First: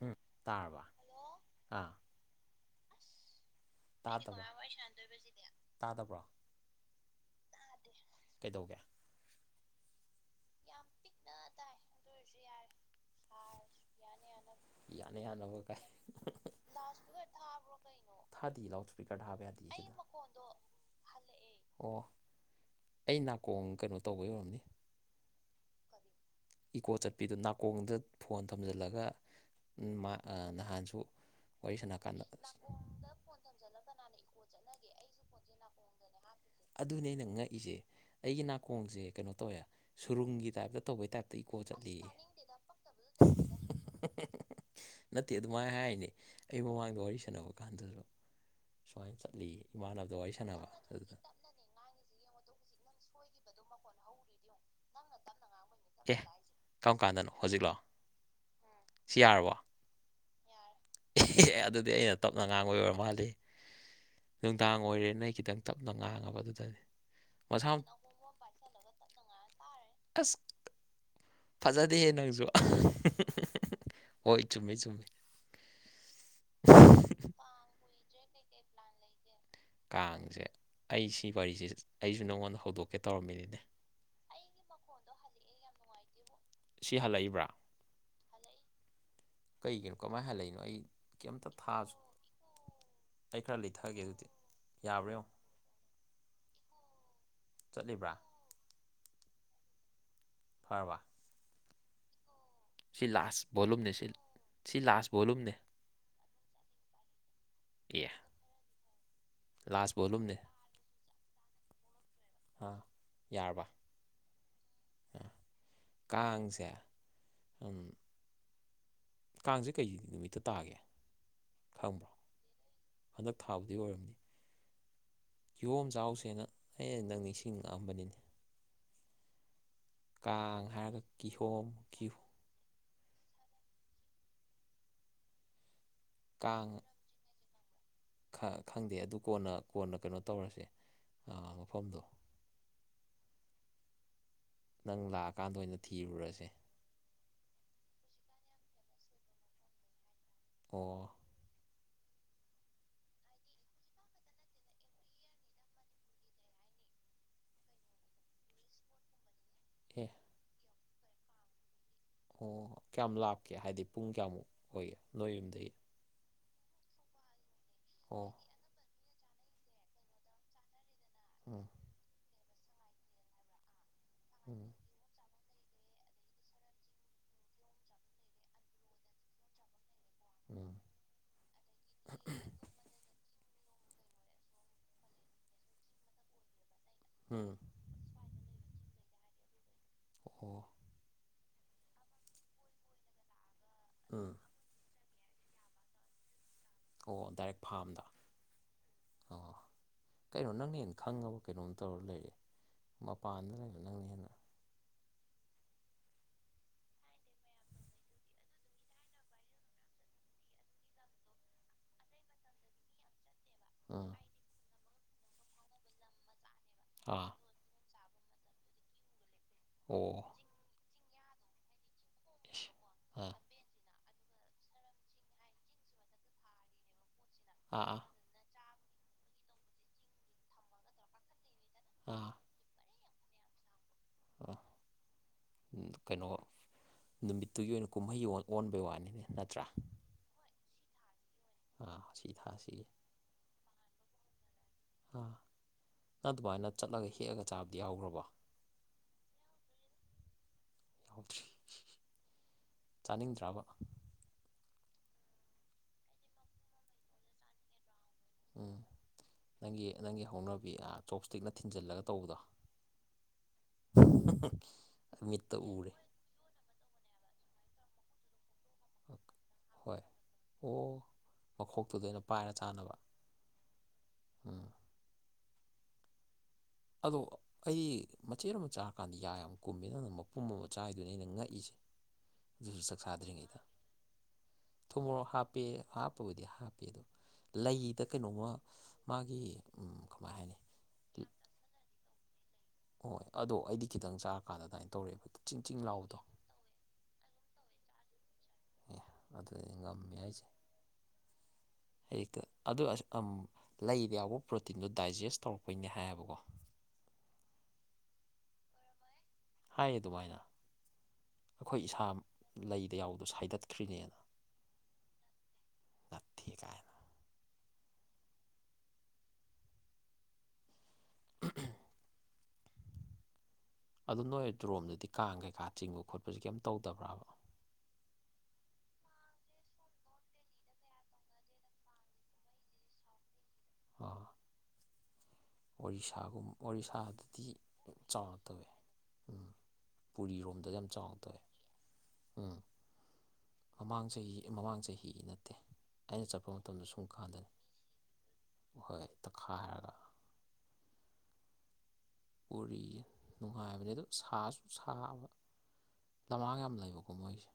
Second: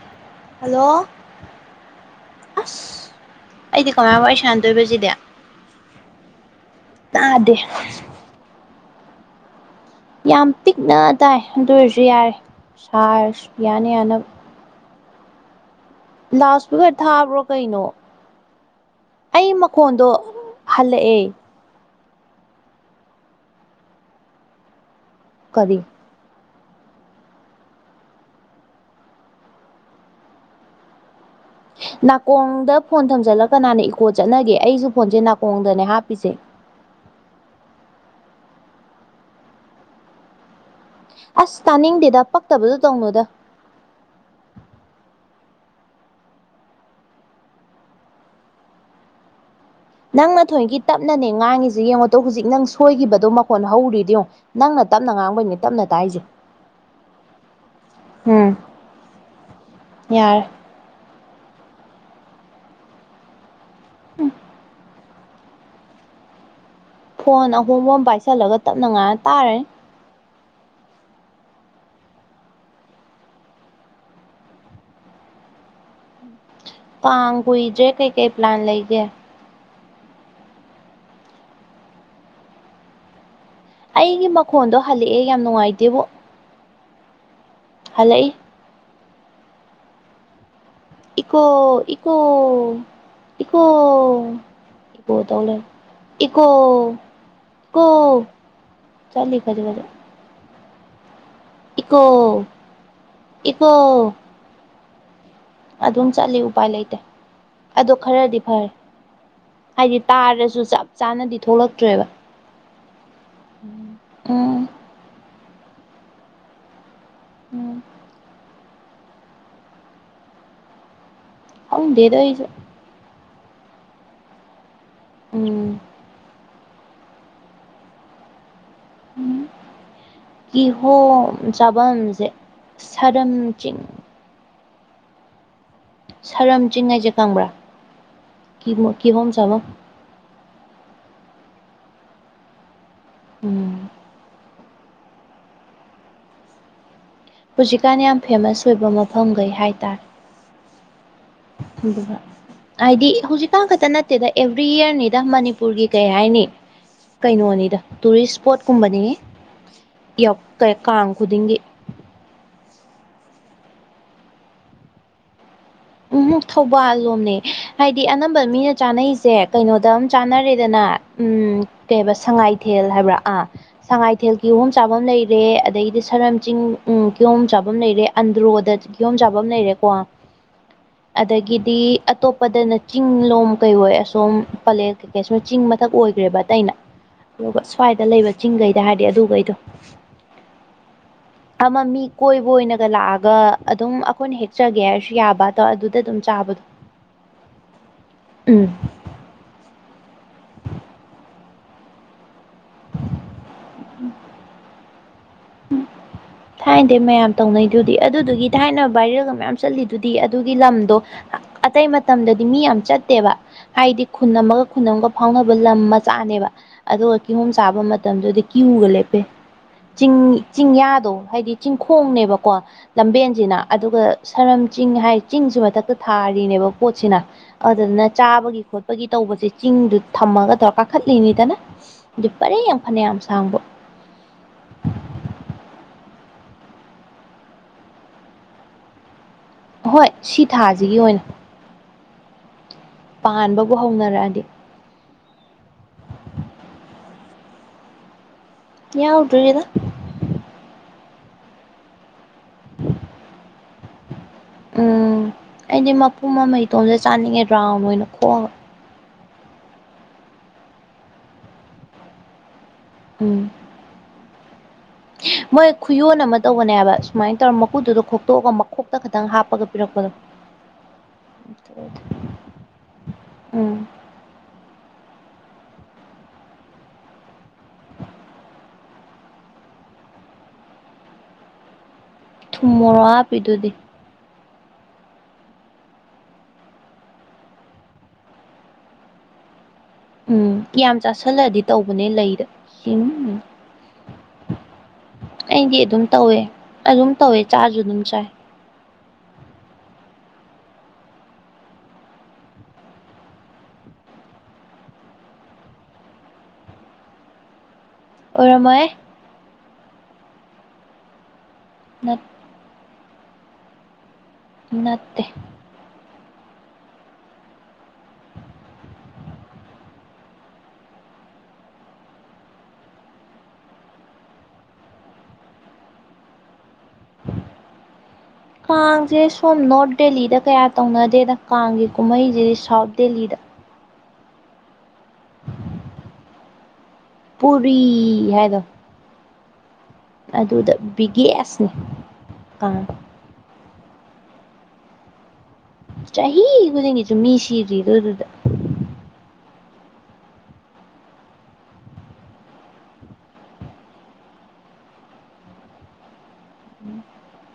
ꯎꯝ ꯇꯥꯔꯕ ꯍꯜꯂꯣ ꯑꯥ ꯑ꯭ꯁ ꯑꯩꯗꯤ ꯀꯃꯥꯏ ꯋꯥꯔꯤ ꯇꯥꯗꯕ꯭ꯔꯥ ꯁꯥꯟꯅꯗꯣꯏꯕꯁꯤꯗꯤ ꯇꯥꯗꯕ꯭ꯔꯣ ꯇꯥꯗꯦ ꯀꯩꯗꯧꯒꯦ ꯌꯥꯝ ꯄꯤꯛꯅ ꯇꯥꯏ ꯑꯗꯨ ꯑꯣꯏꯔꯁꯨ ꯌꯥꯔꯦ ꯁꯥꯔ ꯌꯥꯅ ꯌꯥꯅꯕ ꯌꯥꯅ ꯌꯥꯅꯕ ꯀꯥꯏ ꯂꯥꯎ ꯁ꯭ꯄꯤꯀ꯭ꯔ ꯊꯥꯕ꯭ꯔꯣ ꯀꯩꯅꯣ ꯊꯥꯗꯤ ꯂꯥꯎꯠ ꯏꯁꯄꯤꯀꯔ ꯊꯥꯕ ꯑꯩ ꯌꯥꯗꯦ ꯁꯤꯗ ꯃꯈꯣꯟꯗꯣ ꯍꯜꯂꯛꯑꯦ ꯑꯣ ꯑꯩ ꯅꯥꯀꯣꯡ ꯀꯩꯅꯣ ꯇꯧꯕꯩ ꯑꯣꯏꯔꯝꯅꯤ ꯀꯔꯤ ꯏꯀꯣ ꯆꯠꯄꯤꯗꯨ ꯅꯥꯀꯣꯡꯗ ꯐꯣꯟ ꯊꯝꯖꯤꯜꯂꯒ ꯎꯝ ꯃꯥ ꯅꯍꯥꯟꯁꯨ ꯋꯥꯔꯤ ꯁꯥꯟꯅꯀꯥꯟꯗ ꯅꯥꯀꯣꯡꯗ ꯐꯣꯟ ꯊꯝꯖꯤꯜꯂ ꯀꯅꯥꯅ ꯏꯀꯣ ꯆꯠꯅꯒꯦ ꯑꯩꯁꯨ ꯐꯣꯟꯁꯦ ꯅꯥꯀꯣꯡꯗꯅꯦ ꯍꯥꯞꯄꯤꯁꯦ ꯑꯗꯨꯅꯦ ꯑꯩꯅ ꯉꯛꯏꯁꯦ ꯑꯩꯒꯤ ꯅꯥꯀꯣꯡꯁꯦ ꯀꯩꯅꯣ ꯇꯧꯋꯦ ꯁꯨꯔꯨꯡꯒꯤ ꯇꯥꯏꯞꯇ ꯇꯧꯕꯩ ꯇꯥꯏꯞꯇ ꯏꯀꯣ ꯑꯁ ꯆꯠꯂꯤ ꯑ꯭ꯁ ꯇꯥꯅꯤꯡꯗꯦꯗ ꯇꯥꯅꯤꯡꯗꯦꯗ ꯄꯛꯇꯕꯗꯣ ꯇꯧꯅꯨꯗ ꯄꯛꯇꯕꯗꯨ ꯇꯧꯅꯨꯗ ꯅꯠꯇꯦ ꯑꯗꯨꯃꯥꯏꯅ ꯍꯥꯏꯅꯤ ꯑꯩ ꯃꯃꯥꯡꯗ ꯋꯥꯔꯤ ꯁꯥꯟꯅꯕ ꯀꯥꯟꯗꯁꯨ ꯁꯨꯃꯥꯏꯅ ꯆꯠꯂꯦꯌꯦ ꯏꯃꯥꯟꯅꯕꯗ ꯋꯥꯔꯤ ꯅꯪꯅ ꯁꯥꯟꯅꯕ ꯊꯣꯏꯒꯤ ꯑꯗꯨꯗ ꯇꯞꯅꯅꯦ ꯉꯥꯡꯉꯤꯁꯦ ꯌꯦꯡꯉꯣ ꯇꯣ ꯍꯧꯖꯤꯛ ꯅꯪ ꯁꯣꯏꯈꯤꯕꯗꯣ ꯃꯈꯣꯟ ꯍꯧꯔꯤꯗꯨ ꯌꯦꯡꯉꯣ ꯅꯪꯅ ꯇꯞꯅ ꯉꯥꯡꯕꯩꯅꯦ ꯇꯞꯅ ꯑꯦ ꯇꯥꯏꯁꯦ ꯀꯔꯝ ꯀꯥꯟꯗꯅꯣ ꯍꯧꯖꯤꯛ ꯂꯣ ꯍꯣꯏ ꯁꯤ ꯌꯥꯔꯕꯣ ꯌꯥꯔ ꯑꯗꯨꯗꯤ ꯑꯩꯅ ꯇꯞꯅ ꯉꯥꯡꯕꯩ ꯑꯣꯏꯔ ꯃꯥꯜꯂꯦꯍꯦ ꯅꯨꯡꯗꯥꯡ ꯑꯣꯏꯔꯦꯅ ꯑꯩ ꯈꯤꯇꯪ ꯇꯞꯅ ꯉꯥꯡꯉꯕ ꯑꯗꯨꯗꯅꯤ ꯐꯣꯟ ꯃꯁꯥ ꯑꯍꯣꯡꯕ ꯑꯃ ꯄꯥꯏꯁꯜꯂꯒ ꯇꯞꯅꯉꯥꯡꯉ ꯇꯥꯔꯅꯤ ꯑꯁ ꯐꯖꯗꯦꯍꯦ ꯅꯪꯁꯨ ꯍꯣꯏ ꯆꯨꯝꯃꯦ ꯆꯨꯝꯃꯦ ꯀꯥꯡ ꯀꯨꯏꯗ꯭ꯔꯦ ꯀꯩ ꯀꯩ ꯄ꯭ꯂꯥꯟ ꯂꯩꯒꯦ ꯀꯥꯡꯁꯦ ꯑꯩ ꯁꯤ ꯋꯥꯔꯤꯁꯦ ꯑꯩꯁꯨ ꯅꯪꯉꯣꯟꯗ ꯍꯧꯗꯣꯛꯀꯦ ꯇꯧꯔꯝꯃꯤꯅꯤꯅꯦ ꯑꯩꯒꯤ ꯃꯈꯣꯟꯗꯣ ꯍꯜꯂꯛꯑꯦ ꯌꯥꯝ ꯅꯨꯡꯉꯥꯏꯇꯦꯕꯨ ꯁꯤ ꯍꯜꯂꯛꯏꯕ꯭ꯔꯥ ꯍꯜꯂꯛꯏ ꯀꯩꯒꯤꯅꯣ ꯀꯃꯥꯏꯅ ꯍꯜꯂꯛꯏꯅꯣ ꯑꯩ ꯏꯀꯣ ꯀꯩꯝꯇ ꯊꯥꯁꯨ ꯏꯀꯣ ꯑꯩ ꯈꯔ ꯏꯀꯣ ꯂꯩꯊꯒꯦ ꯑꯗꯨꯗꯤ ꯌꯥꯕ꯭ꯔꯥ ꯏꯀꯣ ꯌꯦꯡꯉꯣ ꯇꯧꯂꯦꯔꯦ ꯏꯀꯣ ꯏꯀꯣ ꯆꯠꯂꯤꯕ꯭ꯔꯥ ꯆꯠꯂꯤ ꯈꯖꯤꯛ ꯈꯖꯤꯛ ꯐꯔꯕ ꯏꯀꯣ ꯁꯤ ꯂꯥꯁ ꯏꯀꯣ ꯕꯣꯂꯨꯝꯅꯦ ꯁꯤ ꯁꯤ ꯂꯥꯁ ꯕꯣꯂꯨꯝꯅꯦ ꯑꯗꯨꯝ ꯆꯠꯂꯤ ꯎꯄꯥꯏ ꯂꯩꯇꯦ ꯑꯗꯣ ꯑꯦ ꯈꯔꯗꯤ ꯐꯔꯦ ꯂꯥꯁ ꯍꯥꯏꯗꯤ ꯚꯣꯂꯨꯝꯅꯦ ꯇꯥꯔꯁꯨ ꯆꯞ ꯆꯥꯅꯗꯤ ꯊꯣꯛꯂꯛꯇ꯭ꯔꯦꯕ ꯑꯥ ꯌꯥꯔꯕ ꯎꯝ ꯑ ꯀꯥꯡꯁꯦ ꯎꯝ ꯀꯥꯡꯁꯦ ꯀꯩ ꯅꯨꯃꯤꯠꯇ ꯇꯥꯒꯦ ꯈꯪꯕ꯭ꯔꯣ ꯈꯪꯗꯦꯗ ꯑꯩꯁꯨ ꯍꯟꯗꯛ ꯊꯥꯕꯨꯗꯤ ꯑꯣꯏꯔꯝꯅꯤ ꯎꯝ ꯀꯤꯍꯣꯝ ꯆꯥꯎꯁꯦꯅ ꯑꯩꯅ ꯅꯪ ꯅꯤꯡꯁꯤꯡꯉꯛꯑꯝꯕꯅꯤꯅꯦ ꯎ ꯀꯥꯡ ꯍꯥꯏꯔꯒ ꯀꯤꯍꯣꯝ ꯀꯤꯍꯣꯝ ꯆꯥꯐꯝꯁꯦ ꯁꯔꯝ ꯆꯤꯡ ꯁꯔꯝ ꯆꯤꯡ ꯍꯥꯏꯁꯦ ꯈꯪꯕ꯭ꯔꯥ ꯈꯪ ꯈꯪꯗꯦ ꯑꯗꯨ ꯀꯤꯍꯣꯝ ꯀꯣꯟꯅ ꯆꯥꯐꯝ ꯀꯣꯟꯅ ꯀꯩꯅꯣ ꯇꯧꯔꯁꯦ ꯑꯥ ꯃꯐꯝꯗꯣ ꯎꯝ ꯅꯪ ꯂꯥꯛꯑꯀꯥꯟꯗ ꯑꯣꯏꯅ ꯊꯤꯔꯨꯔꯁꯦ ꯍꯧꯖꯤꯛꯀꯥꯟ ꯌꯥꯝ ꯐꯦꯃꯁ ꯑꯣꯏꯕ ꯃꯐꯝꯈꯩ ꯍꯥꯏꯇꯥꯔꯦ ꯑꯣ ꯑꯗꯨꯒ ꯍꯥꯏꯗꯤ ꯍꯧꯖꯤꯛꯀꯥꯟ ꯈꯛꯇ ꯅꯠꯇꯦꯗ ꯑꯦꯕ꯭ꯔꯤ ꯏꯌꯥꯔꯅꯤꯗ ꯃꯅꯤꯄꯨꯔꯒꯤ ꯀꯩ ꯍꯥꯏꯅꯤ ꯀꯩꯅꯣꯅꯤꯗ ꯇꯨꯔꯤꯁ ꯏꯁꯄꯣꯠꯀꯨꯝꯕꯅꯤ ꯑꯦ ꯀꯥꯡ ꯈꯨꯗꯤꯡꯒꯤ ꯑꯣ ꯀꯌꯥꯝ ꯂꯥꯛꯀꯦ ꯍꯥꯏꯗꯤ ꯄꯨꯡ ꯀꯌꯥꯃꯨꯛ ꯑꯣꯏꯒꯦ ꯅꯣꯏ ꯌꯨꯝꯝꯗꯒꯤ ꯎꯝ ꯊꯧꯕꯥꯜ ꯂꯣꯝꯅꯦ ꯍꯥꯏꯗꯤ ꯑꯣ ꯑꯅꯝꯕ ꯃꯤꯅ ꯆꯥꯅꯩꯁꯦ ꯀꯩꯅꯣꯗ ꯑꯃꯝ ꯆꯥꯅꯔꯦꯗꯅ ꯎ ꯎꯝ ꯀꯩꯕ ꯁꯉꯥꯏ ꯊꯦꯜ ꯍꯥꯏꯕ꯭ꯔꯥ ꯑꯥ ꯁꯉꯥꯏꯊꯦꯜꯒꯤ ꯎꯝ ꯀꯤꯍꯣꯝ ꯆꯥꯕꯝ ꯂꯩ ꯔꯦ ꯑꯗꯒꯤꯗꯤ ꯁꯔꯝ ꯆꯤꯡ ꯎꯝ ꯀꯤꯌꯣꯝ ꯆꯥꯐꯝ ꯂꯩꯔꯦ ꯑꯟꯗ꯭ꯔꯣꯗ ꯀꯤꯌꯣꯝ ꯆꯥꯐꯝ ꯂꯩꯔꯦꯀꯣ ꯎꯝ ꯑꯗꯒꯤꯗꯤ ꯑꯇꯣꯞꯄꯗꯅ ꯆꯤꯡ ꯂꯣꯝ ꯀꯩ ꯑꯣꯏ ꯑꯁꯣꯝ ꯄꯂꯦꯛ ꯆꯤꯡ ꯃꯊꯛ ꯑꯣꯏꯈ꯭ꯔꯦꯕ ꯑꯇꯩꯩꯅ ꯎꯝ ꯑꯗꯨꯒ ꯁ꯭ꯋꯥꯏꯗ ꯂꯩꯕ ꯆꯤꯡꯈꯩꯗ ꯍꯥꯏꯔꯗꯤ ꯑꯗꯨꯒꯩꯗꯣ ꯑꯣ ꯑꯣ ꯑꯃ ꯃꯤ ꯀꯣꯏꯕ ꯑꯣꯏꯅꯒ ꯂꯥꯛꯑꯒ ꯑꯗꯨꯝ ꯎꯝ ꯑꯩꯈꯣꯏꯅ ꯍꯦꯛ ꯆꯠꯆꯒꯦ ꯍꯥꯏꯔꯁꯨ ꯌꯥꯕ ꯑꯗꯣ ꯑꯗꯨꯗ ꯑꯗꯨꯝ ꯆꯥꯕꯗꯣ ꯑꯣ ꯗꯥꯏꯔꯦꯛ ꯐꯥꯝꯗ ꯎꯝ ꯑꯣ ꯀꯩꯅꯣ ꯅꯪꯅ ꯍꯦꯟꯅ ꯈꯪꯉꯕ ꯀꯩꯅꯣꯝ ꯇꯧꯔꯒ ꯂꯩꯔꯦ ꯃꯄꯥꯟꯗ ꯂꯩꯕ ꯅꯪꯅ ꯍꯦꯟꯅ [inaudible] ꯊꯥꯏꯅꯗꯩ ꯃꯌꯥꯝ ꯇꯧꯅꯩꯗꯨꯗꯤ ꯑꯗꯨꯗꯨꯒꯤ ꯊꯥꯏꯅ ꯚꯥꯏꯔꯦꯜꯒ ꯃꯌꯥꯝ ꯆꯠꯂꯤꯗꯨꯗꯤ ꯑꯗꯨꯒꯤ ꯂꯝꯗꯣ ꯑꯇꯩ ꯃꯇꯝꯗꯗꯤ ꯃꯤ ꯌꯥꯝ ꯆꯠꯇꯦꯕ ꯍꯥꯏꯗꯤ ꯎꯝ ꯈꯨꯟ ꯑꯃꯒ ꯈꯨꯟ ꯑꯃꯒ ꯐꯥꯎꯅꯕ ꯂꯝ ꯃꯆꯥꯅꯦꯕ ꯑꯗꯨꯒ ꯑꯥ ꯀꯤꯍꯣꯝ ꯆꯥꯕ ꯃꯇꯝꯗꯨꯗꯤ ꯀ꯭ꯌꯨꯒ ꯂꯦꯞꯄꯦ ꯆꯤꯡ ꯑꯣ ꯆꯤꯡꯌꯥꯗꯣ ꯍꯥꯏꯗꯤ ꯆꯤꯡꯈꯣꯡꯅꯦꯕꯀꯣ ꯏꯁ ꯂꯝꯕꯦꯟꯁꯤꯅ ꯑꯗꯨꯒ ꯁꯔꯝ ꯆꯤꯡ ꯍꯥꯏ ꯆꯤꯡꯁꯤ ꯃꯊꯛꯇ ꯊꯥꯔꯤꯅꯦꯕ ꯄꯣꯠꯁꯤꯅ ꯑꯥ ꯑꯥ ꯑꯗꯨꯗꯨꯅ ꯆꯥꯕꯒꯤ ꯈꯣꯠꯄꯒꯤ ꯇꯧꯕꯁꯤ ꯆꯤꯡꯗꯨ ꯊꯝꯃꯒ ꯇꯧꯔ ꯀꯥꯈꯠꯂꯤꯅꯤꯗꯅ ꯑꯗꯨꯏ ꯑꯥ ꯄꯔꯦꯡ ꯐꯅꯌꯥꯝ ꯁꯥꯡꯕ ꯑꯥ ꯎꯝ ꯀꯩꯅꯣ ꯅꯨꯃꯤꯠꯇꯨꯒꯤ ꯑꯣꯏꯅ ꯀꯨꯝꯍꯩ ꯑꯣꯜ ꯑꯣꯟꯕꯩ ꯋꯥꯅꯤꯅꯦ ꯅꯠꯇ꯭ꯔꯥ ꯍꯣꯏ ꯁꯤ ꯊꯥꯁꯤꯒꯤ ꯑꯣꯏꯅ ꯑꯥ ꯁꯤ ꯊꯥꯁꯤꯒꯤ ꯄꯥꯟꯕꯕꯨ ꯍꯧꯅꯔꯛꯑꯗꯤ ꯑꯥ ꯅꯪ ꯑꯗꯨꯃꯥꯏꯅ ꯆꯠꯂꯒ ꯍꯦꯛꯑꯒ ꯆꯥꯕꯗꯤ ꯌꯥꯎꯈ꯭ꯔꯕꯣ ꯌꯥꯎꯗ꯭ꯔꯤꯗ ꯌꯥꯎꯗ꯭ꯔꯤ ꯆꯥꯅꯤꯡꯗ꯭ꯔꯥꯕ ꯎꯝ ꯑꯩꯗꯤ ꯃꯄꯨꯝ ꯑꯃ ꯏꯇꯣꯝꯇ ꯆꯥꯅꯤꯡꯉꯦ ꯔꯥꯎꯟ ꯑꯣꯏꯅ ꯈꯣꯛꯑꯒ ꯎꯝ ꯅꯪꯒꯤ ꯅꯪꯒꯤ ꯍꯧꯅꯕꯤ ꯑꯥ ꯆꯣꯞꯁ꯭ꯇꯤꯛꯅ ꯊꯤꯟꯖꯜꯂꯒ ꯇꯧꯕꯗꯣ ꯎꯝ [unintelligible] ꯃꯤꯠꯇ ꯃꯣꯏ ꯎꯔꯦ ꯈꯨꯌꯣꯟ ꯑꯃ ꯇꯧꯕꯅꯦ ꯍꯥꯏꯕ ꯁꯨꯃꯥꯏꯅ ꯇꯧꯔ ꯃꯀꯨꯗꯨꯗꯣ ꯈꯣꯛꯇꯣꯛꯑꯒ ꯃꯛ ꯈꯣꯛꯇ ꯈꯇꯪ ꯍꯥꯞꯄꯒ ꯍꯣꯏ ꯄꯤꯔꯛꯄꯗꯣ ꯑꯣ ꯃꯈꯣꯛꯇꯨꯗ ꯑꯣꯏꯅ ꯄꯥꯏꯔ ꯆꯥꯅꯕ ꯎꯝ ꯎꯝ ꯑꯗꯣ ꯑꯩꯗꯤ ꯃꯆꯦꯠ ꯑꯃ ꯆꯥꯔꯀꯥꯟꯗ ꯌꯥ ꯌꯥꯝ ꯀꯨꯝꯃꯦ ꯅꯪꯅ ꯃꯄꯨꯝ ꯑꯃ ꯆꯥꯏꯗꯨꯅꯦ ꯑꯩꯅ ꯉꯛꯏꯁꯦ ꯊꯨꯝ ꯑꯗꯨꯁꯨ ꯆꯥꯛ ꯃꯣꯔꯣꯛ ꯆꯥꯗ꯭ꯔꯤꯉꯩꯗ ꯍꯥꯞꯄꯤꯗꯨꯗꯤ ꯊꯨꯝ ꯃꯣꯔꯣꯛ ꯍꯥꯞꯄꯦ ꯍꯥꯞꯄꯕꯨꯗꯤ ꯍꯥꯞꯄꯦ ꯑꯗꯨ ꯂꯩꯗ ꯀꯩꯅꯣꯝꯃ ꯃꯥꯒꯤ ꯎꯝ ꯎꯝ ꯀꯌꯥꯝ ꯆꯥꯥꯁꯜꯂꯛꯗꯤ ꯇꯧꯕꯅꯦ ꯂꯩꯗ ꯍꯣꯏ ꯑꯗꯣ ꯑꯩꯗꯤ ꯈꯤꯇꯪ ꯆꯥꯔꯀꯥꯟꯗ ꯑꯗꯥꯏꯅ ꯇꯧꯔꯛꯑꯦꯕ ꯆꯤꯡ ꯆꯤꯡ ꯑꯩꯗꯤ ꯑꯗꯨꯝ ꯂꯥꯎꯕꯗꯣ ꯇꯧꯋꯦ ꯑꯗꯨꯝ ꯇꯧꯋꯦ ꯆꯥꯁꯨ ꯑꯗꯨꯝ ꯆꯥꯏ ꯑꯦ ꯑꯗꯨꯅꯦ ꯉꯝꯃꯦ ꯍꯥꯏꯁꯦ [inaudible] ꯍꯦꯛꯇ ꯑꯗꯨ ꯑꯁ ꯑꯝ ꯂꯩꯗ ꯌꯥꯎꯕ ꯄ꯭ꯔꯣꯇꯤꯟꯗꯣ ꯗꯥꯏꯖꯦꯁ ꯇꯧꯔꯛꯄꯩꯅꯦ ꯍꯥꯏꯌꯦꯕꯀꯣ ꯑꯣꯏꯔꯝꯃꯣꯏꯍꯦ ꯍꯥꯏꯌꯦ ꯑꯗꯨꯃꯥꯏꯅ ꯑꯈꯣꯏ ꯏꯁꯥ ꯂꯩꯗ ꯌꯥꯎꯕꯗꯣ ꯁꯥꯏꯗꯠꯈ꯭ꯔꯤꯅꯦꯅ ꯅꯠꯇꯦ ꯅꯠꯊꯦ ꯀꯥꯏꯅ [inaudible] ꯑꯗꯨ ꯅꯣꯏ ꯑꯗꯨꯔꯣꯝꯗꯗꯤ ꯀꯥꯡ ꯀꯩꯀꯥ ꯆꯤꯡꯕ ꯈꯣꯠꯄꯁꯤ ꯀꯩꯝ ꯇꯧꯗꯕ꯭ꯔꯥꯕ ꯀꯥꯡꯁꯦ ꯁꯣꯝ ꯅꯣꯔꯠ ꯗꯦꯜꯂꯤꯗ ꯀꯌꯥ ꯇꯧꯅꯗꯦꯗ ꯀꯥꯡꯒꯤ ꯀꯨꯝꯍꯩꯁꯤꯗꯤ ꯁꯥꯎꯠ ꯗꯦꯜꯂꯤꯗ ꯑꯥ ꯑꯣꯔꯤꯁꯥꯒꯨꯝ ꯑꯣꯔꯤꯁꯥꯗ ꯄꯨꯔꯤ ꯍꯥꯏꯗꯣ ꯎꯝ ꯄꯨꯔꯤꯔꯣꯝꯗ ꯑꯗꯨꯗ ꯌꯥꯝ ꯆꯥꯎꯅ ꯇꯧꯋꯦ ꯕꯤꯒꯦꯁꯅꯤ ꯎꯝ ꯃꯃꯥꯡ ꯆꯍꯤ ꯑꯦ ꯃꯃꯥꯡ ꯆꯍꯤ ꯅꯠꯇꯦ ꯑꯩꯅ ꯆꯍꯤ ꯆꯠꯄ ꯃꯇꯝꯗ ꯁꯨꯝ ꯈꯨꯗꯤꯡꯒꯤꯁꯨ ꯃꯤ ꯀꯥꯟꯗꯅꯤ ꯁꯤꯔꯤꯕ ꯗꯨꯗꯥ ꯍꯣꯏ ꯇꯛꯈꯥꯏꯔꯒ ꯄꯨꯔꯤꯖꯦ ꯅꯨꯡꯉꯥꯏꯕꯅꯦ ꯑꯗꯨꯝ ꯁꯥꯁꯨ ꯁꯥꯕ ꯂꯝꯃꯥꯡ ꯌꯥꯝ ꯂꯩꯕꯀꯣ ꯃꯣꯏꯁꯦ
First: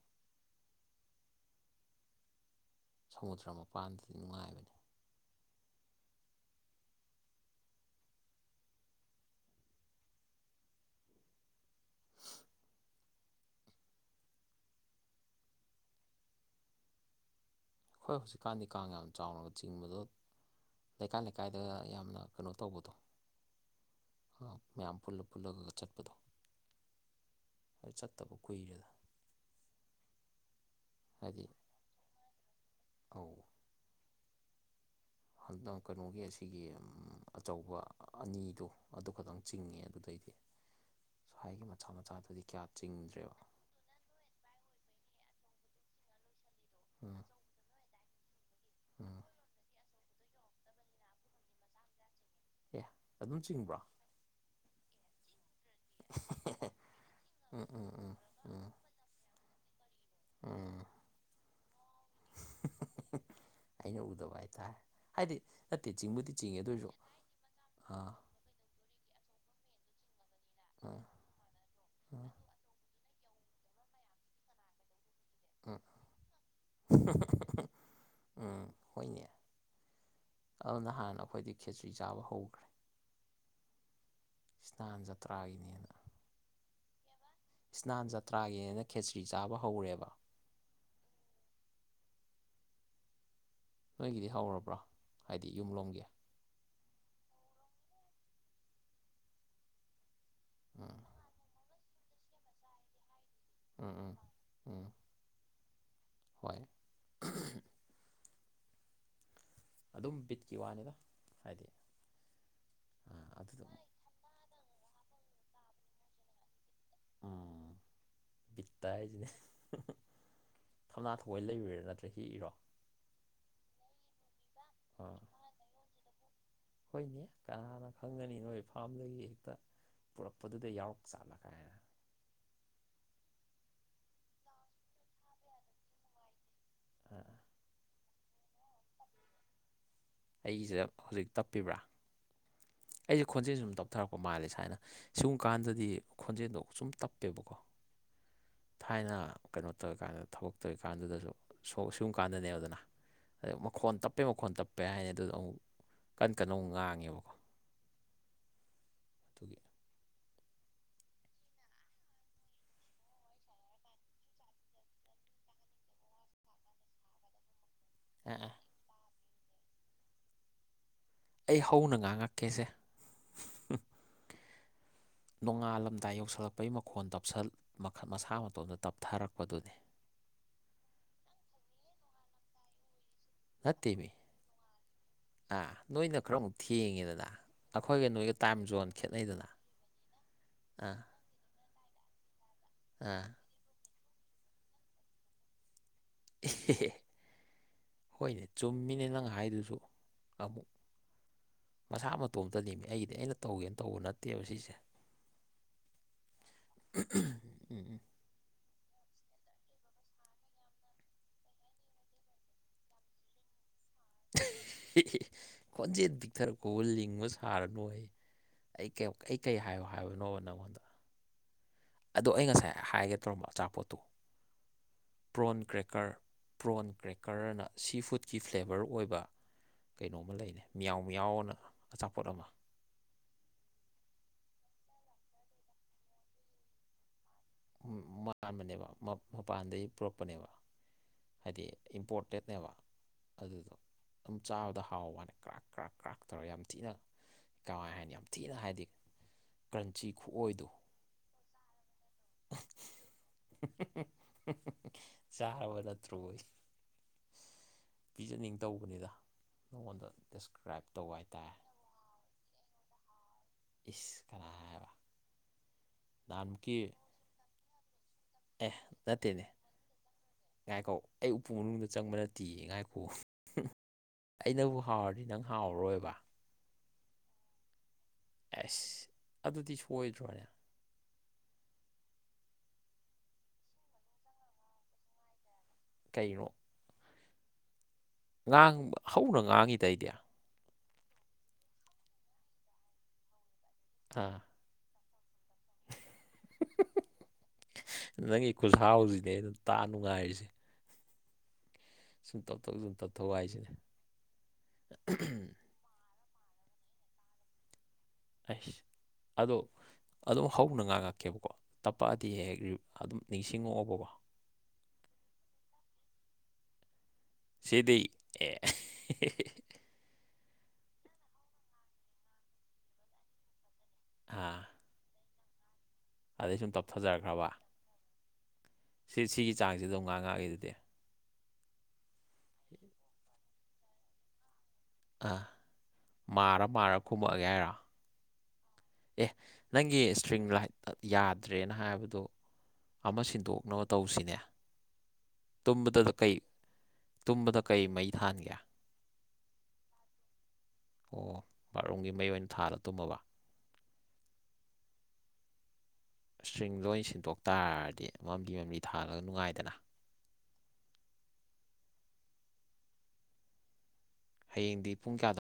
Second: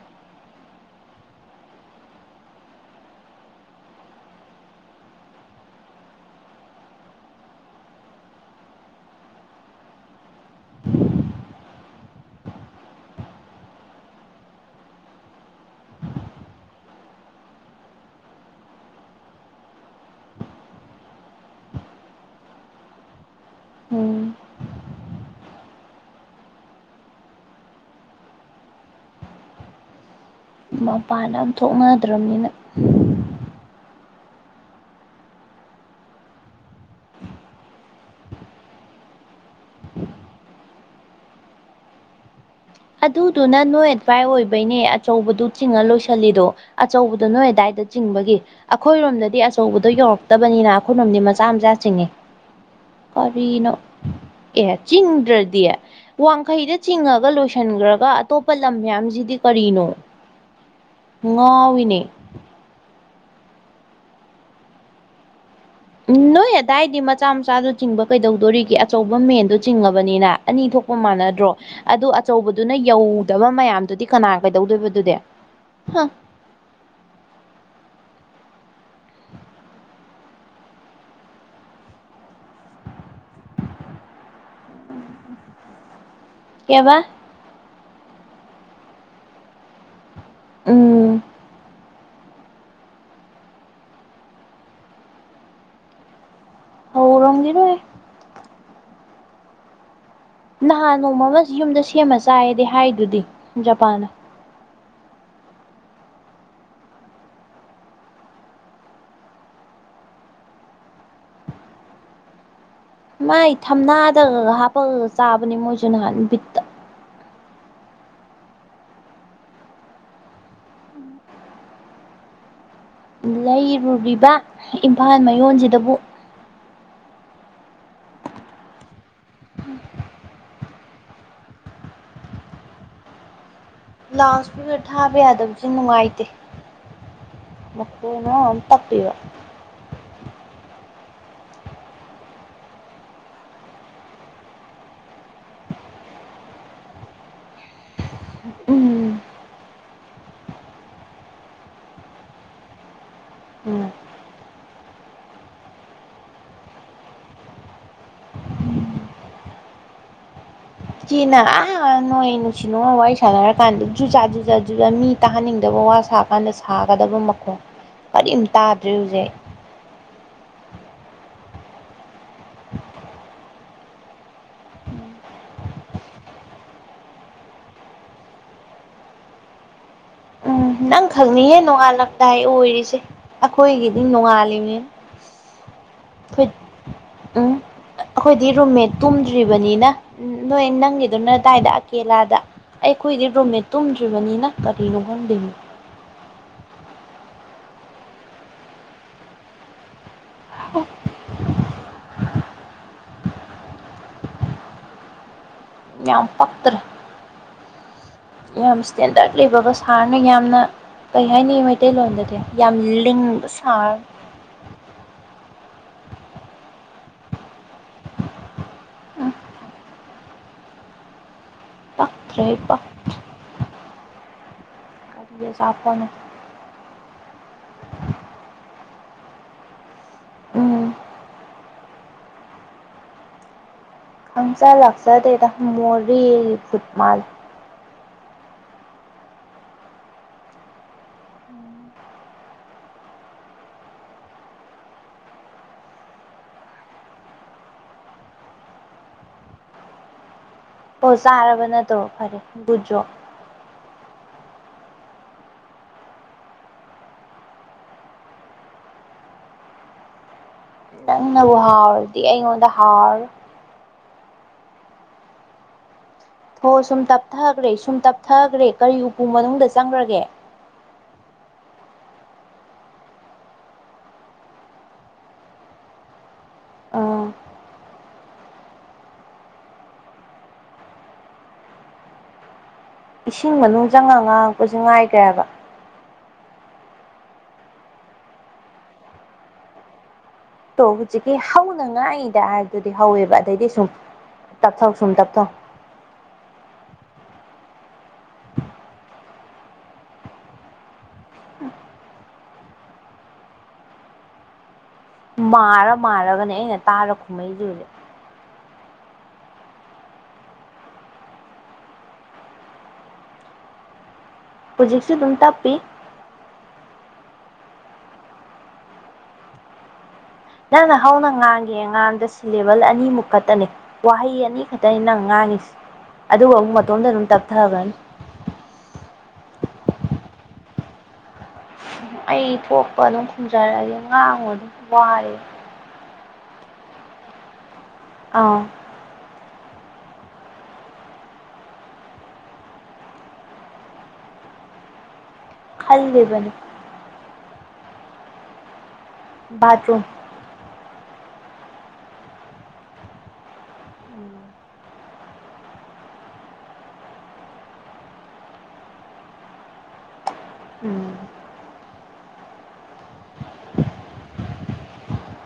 ꯁꯃꯨꯗ꯭ꯔ ꯃꯄꯥꯟꯗꯗꯤ ꯅꯨꯡꯉꯥꯏꯕꯅꯦ ꯑ ꯈꯣꯏ ꯍꯨꯖꯤꯛꯀꯥꯟꯗꯤ ꯀꯥꯡ ꯌꯥꯝ ꯆꯥꯎꯅ ꯆꯤꯡꯕꯗꯣ ꯂꯩꯀꯥꯏ ꯂꯩꯀꯥꯏꯗꯒ ꯌꯥꯝꯅ ꯀꯩꯅꯣ ꯇꯧꯕꯗꯣ ꯎꯝ ꯑ ꯃꯌꯥꯝ ꯄꯨꯜꯂ ꯄꯨꯜꯂꯒꯒ ꯆꯠꯄꯗꯣ ꯍꯣꯏ ꯆꯠꯇꯕ ꯀꯨꯏꯔꯦꯗ ꯃꯄꯥꯟ ꯍꯥꯏꯗꯤ ꯑꯝ ꯊꯣꯛꯅꯗ꯭ꯔꯝꯅꯤꯅ ꯑꯧ ꯍꯟꯗꯛ ꯀꯩꯅꯣꯒꯤ ꯑꯁꯤꯒꯤ ꯎꯝ ꯑꯆꯧꯕ ꯑꯅꯤꯗꯣ ꯑꯗꯨ ꯈꯠꯇꯪ ꯆꯤꯡꯉꯦ ꯑꯗꯨꯗꯩꯗꯤ [inaudible] ꯊꯥꯏꯒꯤ ꯃꯆꯥ ꯃꯆꯥꯗꯨꯗꯤ ꯀꯌꯥ ꯆꯤꯡꯗ꯭ꯔꯦꯕ ꯑꯗꯨꯗꯨꯅ ꯅꯣꯏ ꯑꯗꯥꯏ ꯑꯣꯏꯕꯩꯅꯦ ꯑꯆꯧꯕꯗꯨ ꯆꯤꯡꯉ ꯂꯣꯏꯁꯤꯜꯂꯤꯗꯣ ꯎꯝ ꯑꯆꯧꯕꯗꯨ ꯅꯣꯏ ꯑꯗꯥꯏꯗ ꯆꯤꯡꯕꯒꯤ ꯎꯝ ꯑꯈꯣꯏꯔꯣꯝꯗꯗꯤ ꯑꯆꯧꯕꯗꯣ ꯌꯧꯔꯛꯇꯕꯅꯤꯅ ꯑꯩꯈꯣꯏꯔꯣꯝꯒꯤ ꯃꯆꯥ ꯃꯆꯥ ꯆꯤꯡꯉꯦ꯫ ꯑꯦ ꯑꯗꯨꯝ ꯀꯔꯤꯅꯣ ꯆꯤꯡꯕ꯭ꯔꯣ ꯑꯦ ꯆꯤꯡꯗ꯭ꯔꯗꯤ ꯋꯥꯡꯈꯩꯗ ꯆꯤꯡꯉꯒ ꯎꯝ ꯎꯝ ꯂꯣꯏꯁꯟꯈ꯭ꯔꯒ ꯎꯝ ꯑꯇꯣꯞꯄ ꯎꯝ ꯂꯝ ꯃꯌꯥꯝꯖꯤꯗꯤ ꯀꯔꯤꯅꯣ ꯎꯝ ꯉꯥꯎꯋꯤꯅꯦ ꯑꯩꯅ ꯎꯗꯕ ꯍꯥꯏꯇꯥꯔꯦ ꯍꯥꯏꯗꯤ ꯅꯠꯇꯦ ꯆꯤꯡꯕꯨꯗꯤ ꯎꯝ ꯅꯣꯏ ꯆꯤꯡꯉꯦ ꯑꯗꯨ ꯑꯣꯏꯔꯁꯨ ꯑꯗꯥꯏꯗꯤ ꯃꯆꯥ ꯃꯆꯥꯗꯨ ꯆꯤꯡꯕ ꯀꯩꯗꯧꯗꯣꯔꯤꯒꯦ ꯑꯆꯧꯕ ꯃꯦꯟꯗꯣ ꯆꯤꯡꯉꯕꯅꯤꯅ ꯑꯅꯤ ꯑꯥ ꯊꯣꯛꯄ ꯃꯥꯟꯅꯗ꯭ꯔꯣ ꯑꯗꯨ ꯎꯝ ꯑꯆꯧꯕ ꯗꯨꯅ ꯌꯧꯗꯕ ꯃꯌꯥꯝꯗꯨꯗꯤ ꯀꯅꯥ ꯀꯩꯗꯧꯗꯣꯏꯕꯗꯨꯗꯤ ꯎꯝ ꯎꯝ ꯍꯣꯏꯅꯦ ꯑꯗ ꯅꯍꯥꯟꯅ ꯈꯣꯏꯗꯤ ꯈꯦꯆ꯭ꯔꯤ ꯆꯥꯕ ꯍꯧꯈ꯭ꯔꯦ ꯏꯁ ꯅꯍꯥꯟ ꯖꯇ꯭ꯔꯥꯒꯤꯅꯦꯅ ꯀꯩꯕ ꯏꯁ ꯅꯍꯥꯟ ꯖꯇ꯭ꯔꯥꯒꯤꯅꯦꯅ ꯈꯦꯆ꯭ꯔꯤ ꯆꯥꯕ ꯍꯧꯔꯦꯕ ꯑꯣ ꯅꯣꯏꯒꯤꯗꯤ ꯍꯧꯔꯕ꯭ꯔꯥ ꯍꯥꯏꯗꯤ ꯌꯨꯝꯂꯣꯝꯒꯤ ꯍꯧꯔꯝꯒꯤꯔꯣꯏ ꯎꯝ ꯅꯍꯥꯟ ꯅꯣꯡꯃꯃ ꯌꯨꯝꯗ ꯁꯦꯝꯃ ꯆꯥꯏꯌꯦꯗꯤ ꯍꯥꯏꯗꯨꯗꯤ ꯎꯝ ꯖꯄꯥꯟꯅ ꯎꯝ ꯎꯝ ꯍꯣꯏ ꯑꯗꯨꯝ ꯕꯤꯠꯀꯤ ꯋꯥꯅꯤꯗ ꯍꯥꯏꯗꯤ ꯃꯣꯏ ꯑꯗꯨꯗꯨꯝ ꯊꯝꯅꯗ ꯍꯥꯞꯄꯒ ꯆꯥꯕꯅꯤ ꯃꯣꯏꯁꯨ ꯅꯍꯥꯟ ꯕꯤꯠꯇ ꯎꯝ ꯕꯤꯠꯇ ꯍꯥꯏꯖꯤꯅꯤ ꯊꯝꯅꯥ ꯊꯑꯣꯏꯅ ꯂꯩꯔꯨꯔꯤꯔꯥ ꯅꯠꯇ꯭ꯔ ꯍꯦꯛ ꯏꯔꯣ ꯂꯩꯔꯨꯔꯤꯕ ꯏꯝꯐꯥꯜ ꯑꯥ ꯃꯌꯣꯟꯖꯤꯗꯕꯨ ꯍꯣꯏꯅꯦ ꯀꯅꯥꯅ ꯈꯪꯒꯅꯤ ꯅꯣꯏ ꯐꯥꯔꯝꯗꯒꯤ ꯍꯦꯛꯇ ꯄꯣꯔꯛꯄꯗꯨꯗ ꯌꯥꯎꯔꯛ ꯆꯥꯠꯂ ꯒꯥꯏ ꯂꯥꯎꯠ ꯏꯁꯄꯤꯛꯀꯔ ꯊꯥꯕ ꯌꯥꯗꯕꯁꯦ ꯅꯨꯡꯉꯥꯏꯇꯦ ꯑꯥ ꯑꯥ ꯅꯈꯣꯟꯅ ꯃꯔꯣꯝ ꯇꯞꯄꯤꯕ ꯑꯩꯒꯤꯖꯦ ꯍꯧꯖꯤꯛ ꯇꯞꯄꯤꯕ꯭ꯔꯥ ꯑꯩꯁꯦ ꯈꯣꯟꯖꯦꯜ ꯁꯨꯝ ꯇꯞꯊꯔꯛꯄ ꯃꯥꯜꯂꯦ ꯁꯥꯏꯅ ꯁꯨꯝ ꯀꯥꯟꯗꯗꯤ ꯈꯣꯟꯖꯦꯜꯗꯣ ꯁꯨꯝ ꯇꯞꯄꯦꯕꯀꯣ ꯊꯥꯏꯅ ꯎꯝ ꯀꯩꯅꯣ ꯇꯧꯔꯤꯀꯥꯟꯗ ꯊꯕꯛ ꯇꯧꯔꯤꯀꯥꯟꯗꯨꯗꯁꯨ ꯁꯣꯛ ꯁꯨꯝꯀꯥꯟꯗꯅꯦꯕ ꯗꯅꯥ ꯑꯗꯩ ꯎꯝ ꯃꯈꯣꯟ ꯇꯞꯄꯦ ꯃꯈꯣꯟ ꯇꯞꯄꯦ ꯍꯥꯏꯅꯤ ꯑꯗꯨꯗꯣ ꯑꯃꯨꯛ ꯀꯟ ꯀꯟꯅ ꯑꯃꯨꯛ ꯉꯥꯡꯉꯦꯕꯀꯣ ꯑꯗꯨꯒꯤ ꯏꯆꯦꯅ ꯑꯥ ꯅꯣꯏ ꯅꯨꯡꯁꯤ ꯅꯨꯡꯉꯣꯟ ꯋꯥꯔꯤ ꯁꯥꯟꯅꯔꯀꯥꯟꯗ ꯖꯨꯖꯥ ꯖꯨꯖꯥ ꯖꯨꯖꯥ ꯃꯤ ꯇꯥꯍꯟꯅꯤꯡꯗꯕ ꯋꯥ ꯁꯥꯕ ꯀꯥꯟꯅ ꯁꯥꯒꯗꯕ ꯃꯈꯣꯡ ꯑꯥ ꯀꯔꯤꯝ ꯑꯥ ꯇꯥꯗ꯭ꯔꯦ ꯍꯨꯖꯤꯛ ꯑꯩ ꯍꯧꯅ ꯉꯥꯡꯉꯛꯀꯦꯁꯦ ꯎꯝ ꯅꯣꯡꯉꯥꯜꯂꯝꯗꯥꯏ ꯌꯧꯁꯜꯂꯛꯄꯩ ꯃꯈꯣꯟ ꯇꯞꯁꯜ ꯃꯈꯜ ꯃꯁꯥ ꯃꯇꯣꯟꯇ ꯇꯞꯊꯔꯛꯄꯗꯨꯅꯦ ꯎꯝ ꯅꯪ ꯈꯛꯅꯤꯍꯦ ꯅꯣꯡꯉꯥꯜꯂꯝꯗꯥꯏ ꯑꯣꯏꯔꯤꯁꯦ ꯑꯈꯣꯏꯒꯤꯗꯤ ꯅꯠꯇꯦꯃꯤ ꯅꯣꯡꯉꯥꯜꯂꯤꯕꯅꯤ ꯑꯥ ꯅꯣꯏꯅ ꯑꯩꯈꯣꯏ ꯈꯔꯃꯨꯛ ꯊꯦꯡꯉꯦꯗꯅ ꯎꯝ ꯑꯈꯣꯏꯒ ꯅꯣꯏꯒ ꯇꯥꯏꯝ ꯖꯣꯟ ꯈꯦꯠꯅꯩꯗꯅꯥ ꯎꯝ ꯅꯣꯏ ꯅꯪꯒꯤꯗꯨꯅ ꯇꯥꯏꯗ ꯀꯦꯂꯥꯗ ꯑꯥ ꯑꯩꯈꯣꯏꯗꯤ ꯔꯨꯝꯃꯦꯠ ꯇꯨꯝꯗ꯭ꯔꯤꯕꯅꯤꯅ ꯀꯔꯤꯅꯣ ꯈꯪꯗꯦꯃꯤ ꯑꯦ ꯍꯣꯏꯅꯦ ꯆꯨꯝꯃꯤꯅꯦ ꯅꯪ ꯍꯥꯏꯗꯨꯁꯨ ꯑꯃꯨꯛ ꯃꯁꯥ ꯃꯇꯣꯝꯇꯅꯦꯃꯤ ꯑꯩꯒꯤꯗꯤ ꯑꯩꯅ ꯇꯧꯒꯦꯅ ꯇꯧꯕ ꯅꯠꯇꯦꯕ ꯁꯤꯁꯦ ꯌꯥꯝ ꯄꯛꯇ꯭ꯔꯦ ꯎꯝ ꯎꯝ ꯌꯥꯝ ꯏꯁꯇꯦꯟꯗꯔꯠ ꯂꯩꯕꯒ ꯁꯥꯉꯩ ꯌꯥꯝꯅ ꯀꯩ ꯍꯥꯏꯅꯤ ꯃꯩꯇꯩꯂꯣꯟꯗꯗꯤ ꯌꯥꯝ ꯂꯤꯡꯕ ꯁꯥꯔ ꯈꯣꯟꯖꯦꯜ ꯄꯤꯛꯊꯔꯛꯄꯕꯣ ꯂꯤꯡꯕ ꯁꯥꯔꯅꯣ ꯑꯌꯦ ꯑꯩ ꯀꯦꯝ ꯑꯩ ꯀꯩ ꯍꯥꯏꯌꯣ ꯍꯥꯏꯕꯅꯣꯕ ꯅꯪꯉꯣꯟꯗ ꯑꯗꯣ ꯄꯛꯇ꯭ꯔꯦ ꯑꯩ ꯉꯁꯥꯏ ꯄꯛ ꯍꯥꯏꯒꯦ ꯇꯧꯔꯝꯕ ꯑꯆꯥꯄꯣꯠꯇꯣ ꯀꯔꯤ ꯄ꯭ꯔꯣꯟ ꯑꯆꯥꯄꯣꯠꯅꯣ ꯀ꯭ꯔꯦꯛꯀꯔ ꯄ꯭ꯔꯣꯟ ꯀ꯭ꯔꯦꯛꯀꯔ ꯑꯅ ꯁꯤ ꯐꯨꯗꯀꯤ ꯐ꯭ꯂꯦꯕꯔ ꯑꯣꯏꯕ ꯀꯩꯅꯣꯝꯃ ꯂꯩꯅꯦ ꯎꯝ ꯃꯤꯌꯥꯎ ꯃꯤꯌꯥꯎ ꯑꯅ ꯑꯆꯥꯄꯣꯠ ꯑꯃ ꯈꯪꯖ ꯂꯥꯛꯆꯗꯦꯗꯥ ꯃꯣꯔꯦ ꯐꯨꯗ ꯃꯥꯜꯂꯤ ꯎꯝ ꯃꯥꯟꯕꯅꯦꯕ ꯃ ꯃꯄꯥꯟꯗꯩ ꯄꯨꯔꯛꯄꯅꯦꯕ ꯍꯥꯏꯗꯤ ꯏꯝꯄꯣꯔꯇꯦꯠꯅꯦꯕ ꯑꯗꯨꯗꯣ ꯑꯗꯨꯝ ꯆꯥꯕꯗ ꯍꯥꯎꯕ꯭ꯋꯥꯅꯤ ꯀ꯭ꯔꯥꯛ ꯀ꯭ꯔꯥꯛ ꯀ꯭ꯔꯥꯛ ꯇꯧꯔ ꯌꯥꯝ ꯊꯤꯅ ꯀꯃꯥꯏ ꯍꯥꯏꯅꯤ ꯌꯥꯝ ꯊꯤꯅ ꯍꯥꯏꯗꯤ ꯀ꯭ꯔꯟꯆꯤ ꯈꯨꯑꯣꯏꯗꯣ ꯑꯣ ꯆꯥꯔꯕ ꯅꯠꯇ꯭ꯔꯣ ꯐꯔꯦ ꯒꯨꯠ ꯖꯣꯞ ꯆꯥꯔꯕ ꯅꯠꯇ꯭ꯔꯣ ꯑꯌꯦ ꯄꯤꯖꯅꯤꯡ ꯇꯧꯕꯅꯤꯗ ꯅꯪꯉꯣꯟꯗ ꯗꯤꯁꯀ꯭ꯔꯥꯏꯞ ꯇꯧꯕ ꯍꯥꯏꯇꯥꯔꯦ ꯅꯕꯨ ꯍꯥꯥꯎꯔꯗꯤ ꯑꯩꯉꯣꯟꯗ ꯍꯥꯥꯎꯔꯔꯣꯏ ꯏꯁ ꯀꯅꯥ ꯍꯥꯏꯕ ꯍꯣ ꯅꯍꯥꯟꯃꯨꯛꯀꯤ ꯁꯨꯝ ꯇꯞꯊꯈ꯭ꯔꯦ ꯁꯨꯝ ꯑꯦ ꯇꯞꯊꯈ꯭ꯔꯦ ꯀꯔꯤ ꯎꯄꯨ ꯅꯠꯇꯦꯅꯦ ꯃꯅꯨꯡꯗ ꯆꯪꯒ꯭ꯔꯒꯦ ꯉꯥꯏꯈꯣ ꯑꯩ ꯎꯄꯨ ꯃꯅꯨꯡꯗ ꯆꯪꯕ ꯅꯠꯇꯤꯌꯦ ꯉꯥꯏꯈꯣ ꯑꯩꯅꯕꯨ ꯍꯥꯎꯔꯗꯤ ꯅꯪ ꯍꯥꯎꯔꯔꯣꯏꯕ ꯑꯥ ꯑꯁ ꯑꯗꯨꯗꯤ ꯁꯣꯏꯗ꯭ꯔꯣꯅꯦ ꯏꯁꯤꯡ ꯃꯅꯨꯡ ꯆꯪꯉ ꯉꯥꯡꯉꯛꯄꯁꯤ ꯉꯥꯏꯒ꯭ꯔꯦ ꯍꯥꯏꯕ ꯀꯩꯅꯣ ꯉꯥꯡꯕ ꯍꯧꯅ ꯉꯥꯡꯉꯤꯗ ꯑꯩꯗꯤ ꯇꯣ ꯍꯨꯖꯤꯛꯇꯤ ꯍꯧꯅ ꯉꯥꯡꯏꯗꯥ ꯍꯥꯏꯕꯗꯨꯗꯤ ꯍꯧꯋꯦꯕ ꯑꯗꯩꯗꯤ ꯁꯨꯝ ꯑ ꯇꯞꯊꯧ ꯁꯨꯝ ꯇꯞꯊꯧ꯫ ꯅꯪꯒꯤ ꯈꯨꯠꯁꯥꯎꯁꯤꯅꯦ ꯑꯩꯅ ꯇꯥ ꯅꯨꯡꯉꯥꯏꯔꯤꯁꯦ꯫ ꯁꯨꯝ ꯇꯞꯊꯧ ꯁꯨꯝ ꯇꯞꯊꯧ ꯍꯥꯏꯁꯤꯅꯦ꯫ ꯃꯥꯔ ꯃꯥꯔꯒꯅꯦ ꯑꯩꯅ ꯇꯥꯔ ꯈꯨꯝꯃꯛꯏꯁꯦ ꯍꯧꯖꯤꯛ꯫ ꯑꯦꯁ ꯑꯗꯣ__ ꯑꯗꯨꯝ ꯍꯧꯅ ꯉꯥꯡꯉꯛꯀꯦꯕꯀꯣ ꯇꯞꯄꯛꯑꯗꯤ ꯍꯦꯛ ꯍꯦꯛ ꯑꯗꯨꯝ ꯅꯤꯡꯁꯤꯡꯉꯛꯑꯣꯕꯀꯣ꯫ ꯍꯨꯖꯤꯛꯁꯨ ꯑꯗꯨꯝ ꯇꯞꯄꯤ꯫ ꯁꯤꯗꯤ ꯑꯦ___ ꯅꯪꯅ ꯍꯧꯅ ꯉꯥꯡꯒꯦ ꯉꯥꯡꯗ ꯁꯤꯂꯦꯕꯜ ꯑꯅꯤꯃꯨꯛ ꯈꯛꯇꯅꯤ ꯋꯥꯍꯩ ꯑꯥ ꯑꯅꯤꯈꯛ___ ꯇꯩ ꯅꯪ ꯉꯥꯡꯉꯤꯁꯤ ꯑꯗꯨꯒ ꯑꯗꯩ ꯁꯨꯝ ꯑꯃꯨꯛ ꯃꯇꯣꯝꯗ ꯑꯗꯨꯝ ꯇꯞꯊꯖꯔꯛꯈ꯭ꯔꯕ ꯇꯞꯊꯈ꯭ꯔꯅꯤ ꯁꯤ ꯁꯤꯒꯤ ꯆꯥꯡꯁꯤꯗꯗꯨꯝ ꯉꯥꯡꯉꯛꯑꯒꯦ ꯑꯗꯨꯗꯤ ꯑꯩ ꯊꯣꯛꯄ ꯑꯗꯨꯝ ꯈꯨꯝꯖꯔꯛꯑꯒꯦ ꯉꯥꯡꯉꯨ ꯑꯗꯨꯝ꯫ ꯑ ꯃꯥꯔ ꯃꯥꯔ ꯈꯨꯝꯃꯛꯑꯒꯦ ꯍꯥꯏꯔꯣ꯫ ꯑꯥ ꯑꯦ ꯅꯪꯒꯤ ꯁ꯭ꯇ꯭ꯔꯤꯡ ꯂꯥꯏꯠꯇ ꯌꯥꯗ꯭ꯔꯦꯅ ꯍꯥꯏꯕꯗꯣ꯫ ꯑꯃ ꯁꯤꯟꯗꯣꯛꯅꯕ ꯇꯧꯁꯤꯅꯦ ꯇꯨꯝꯕꯗꯗ ꯀꯩ ꯈꯜꯂꯤꯕꯅꯤ ꯇꯨꯝꯕꯗ ꯀꯩ ꯃꯩ ꯊꯥꯟꯒꯦ꯫ ꯕꯥꯠꯔꯨꯝ ꯑꯣ ꯕꯥꯠꯔꯨꯝꯒꯤ ꯃꯩ ꯑꯣꯏꯅ ꯊꯥꯜꯂꯒ ꯇꯨꯝꯃꯕ ꯁ꯭ꯇ꯭꯭ꯔꯤꯡ ꯂꯣ ꯑꯣꯏ ꯁꯤꯟꯗꯣꯛ__ ꯇꯥꯔꯗꯤ ꯃꯝꯂꯤ ꯃꯝꯂꯤ ꯊꯥꯜꯂꯒ ꯅꯨꯡꯉꯥꯏꯗꯅ꯫ ꯎꯝ ꯍꯌꯦꯡꯗꯤ ꯄꯨꯡ ꯀꯌꯥꯗ__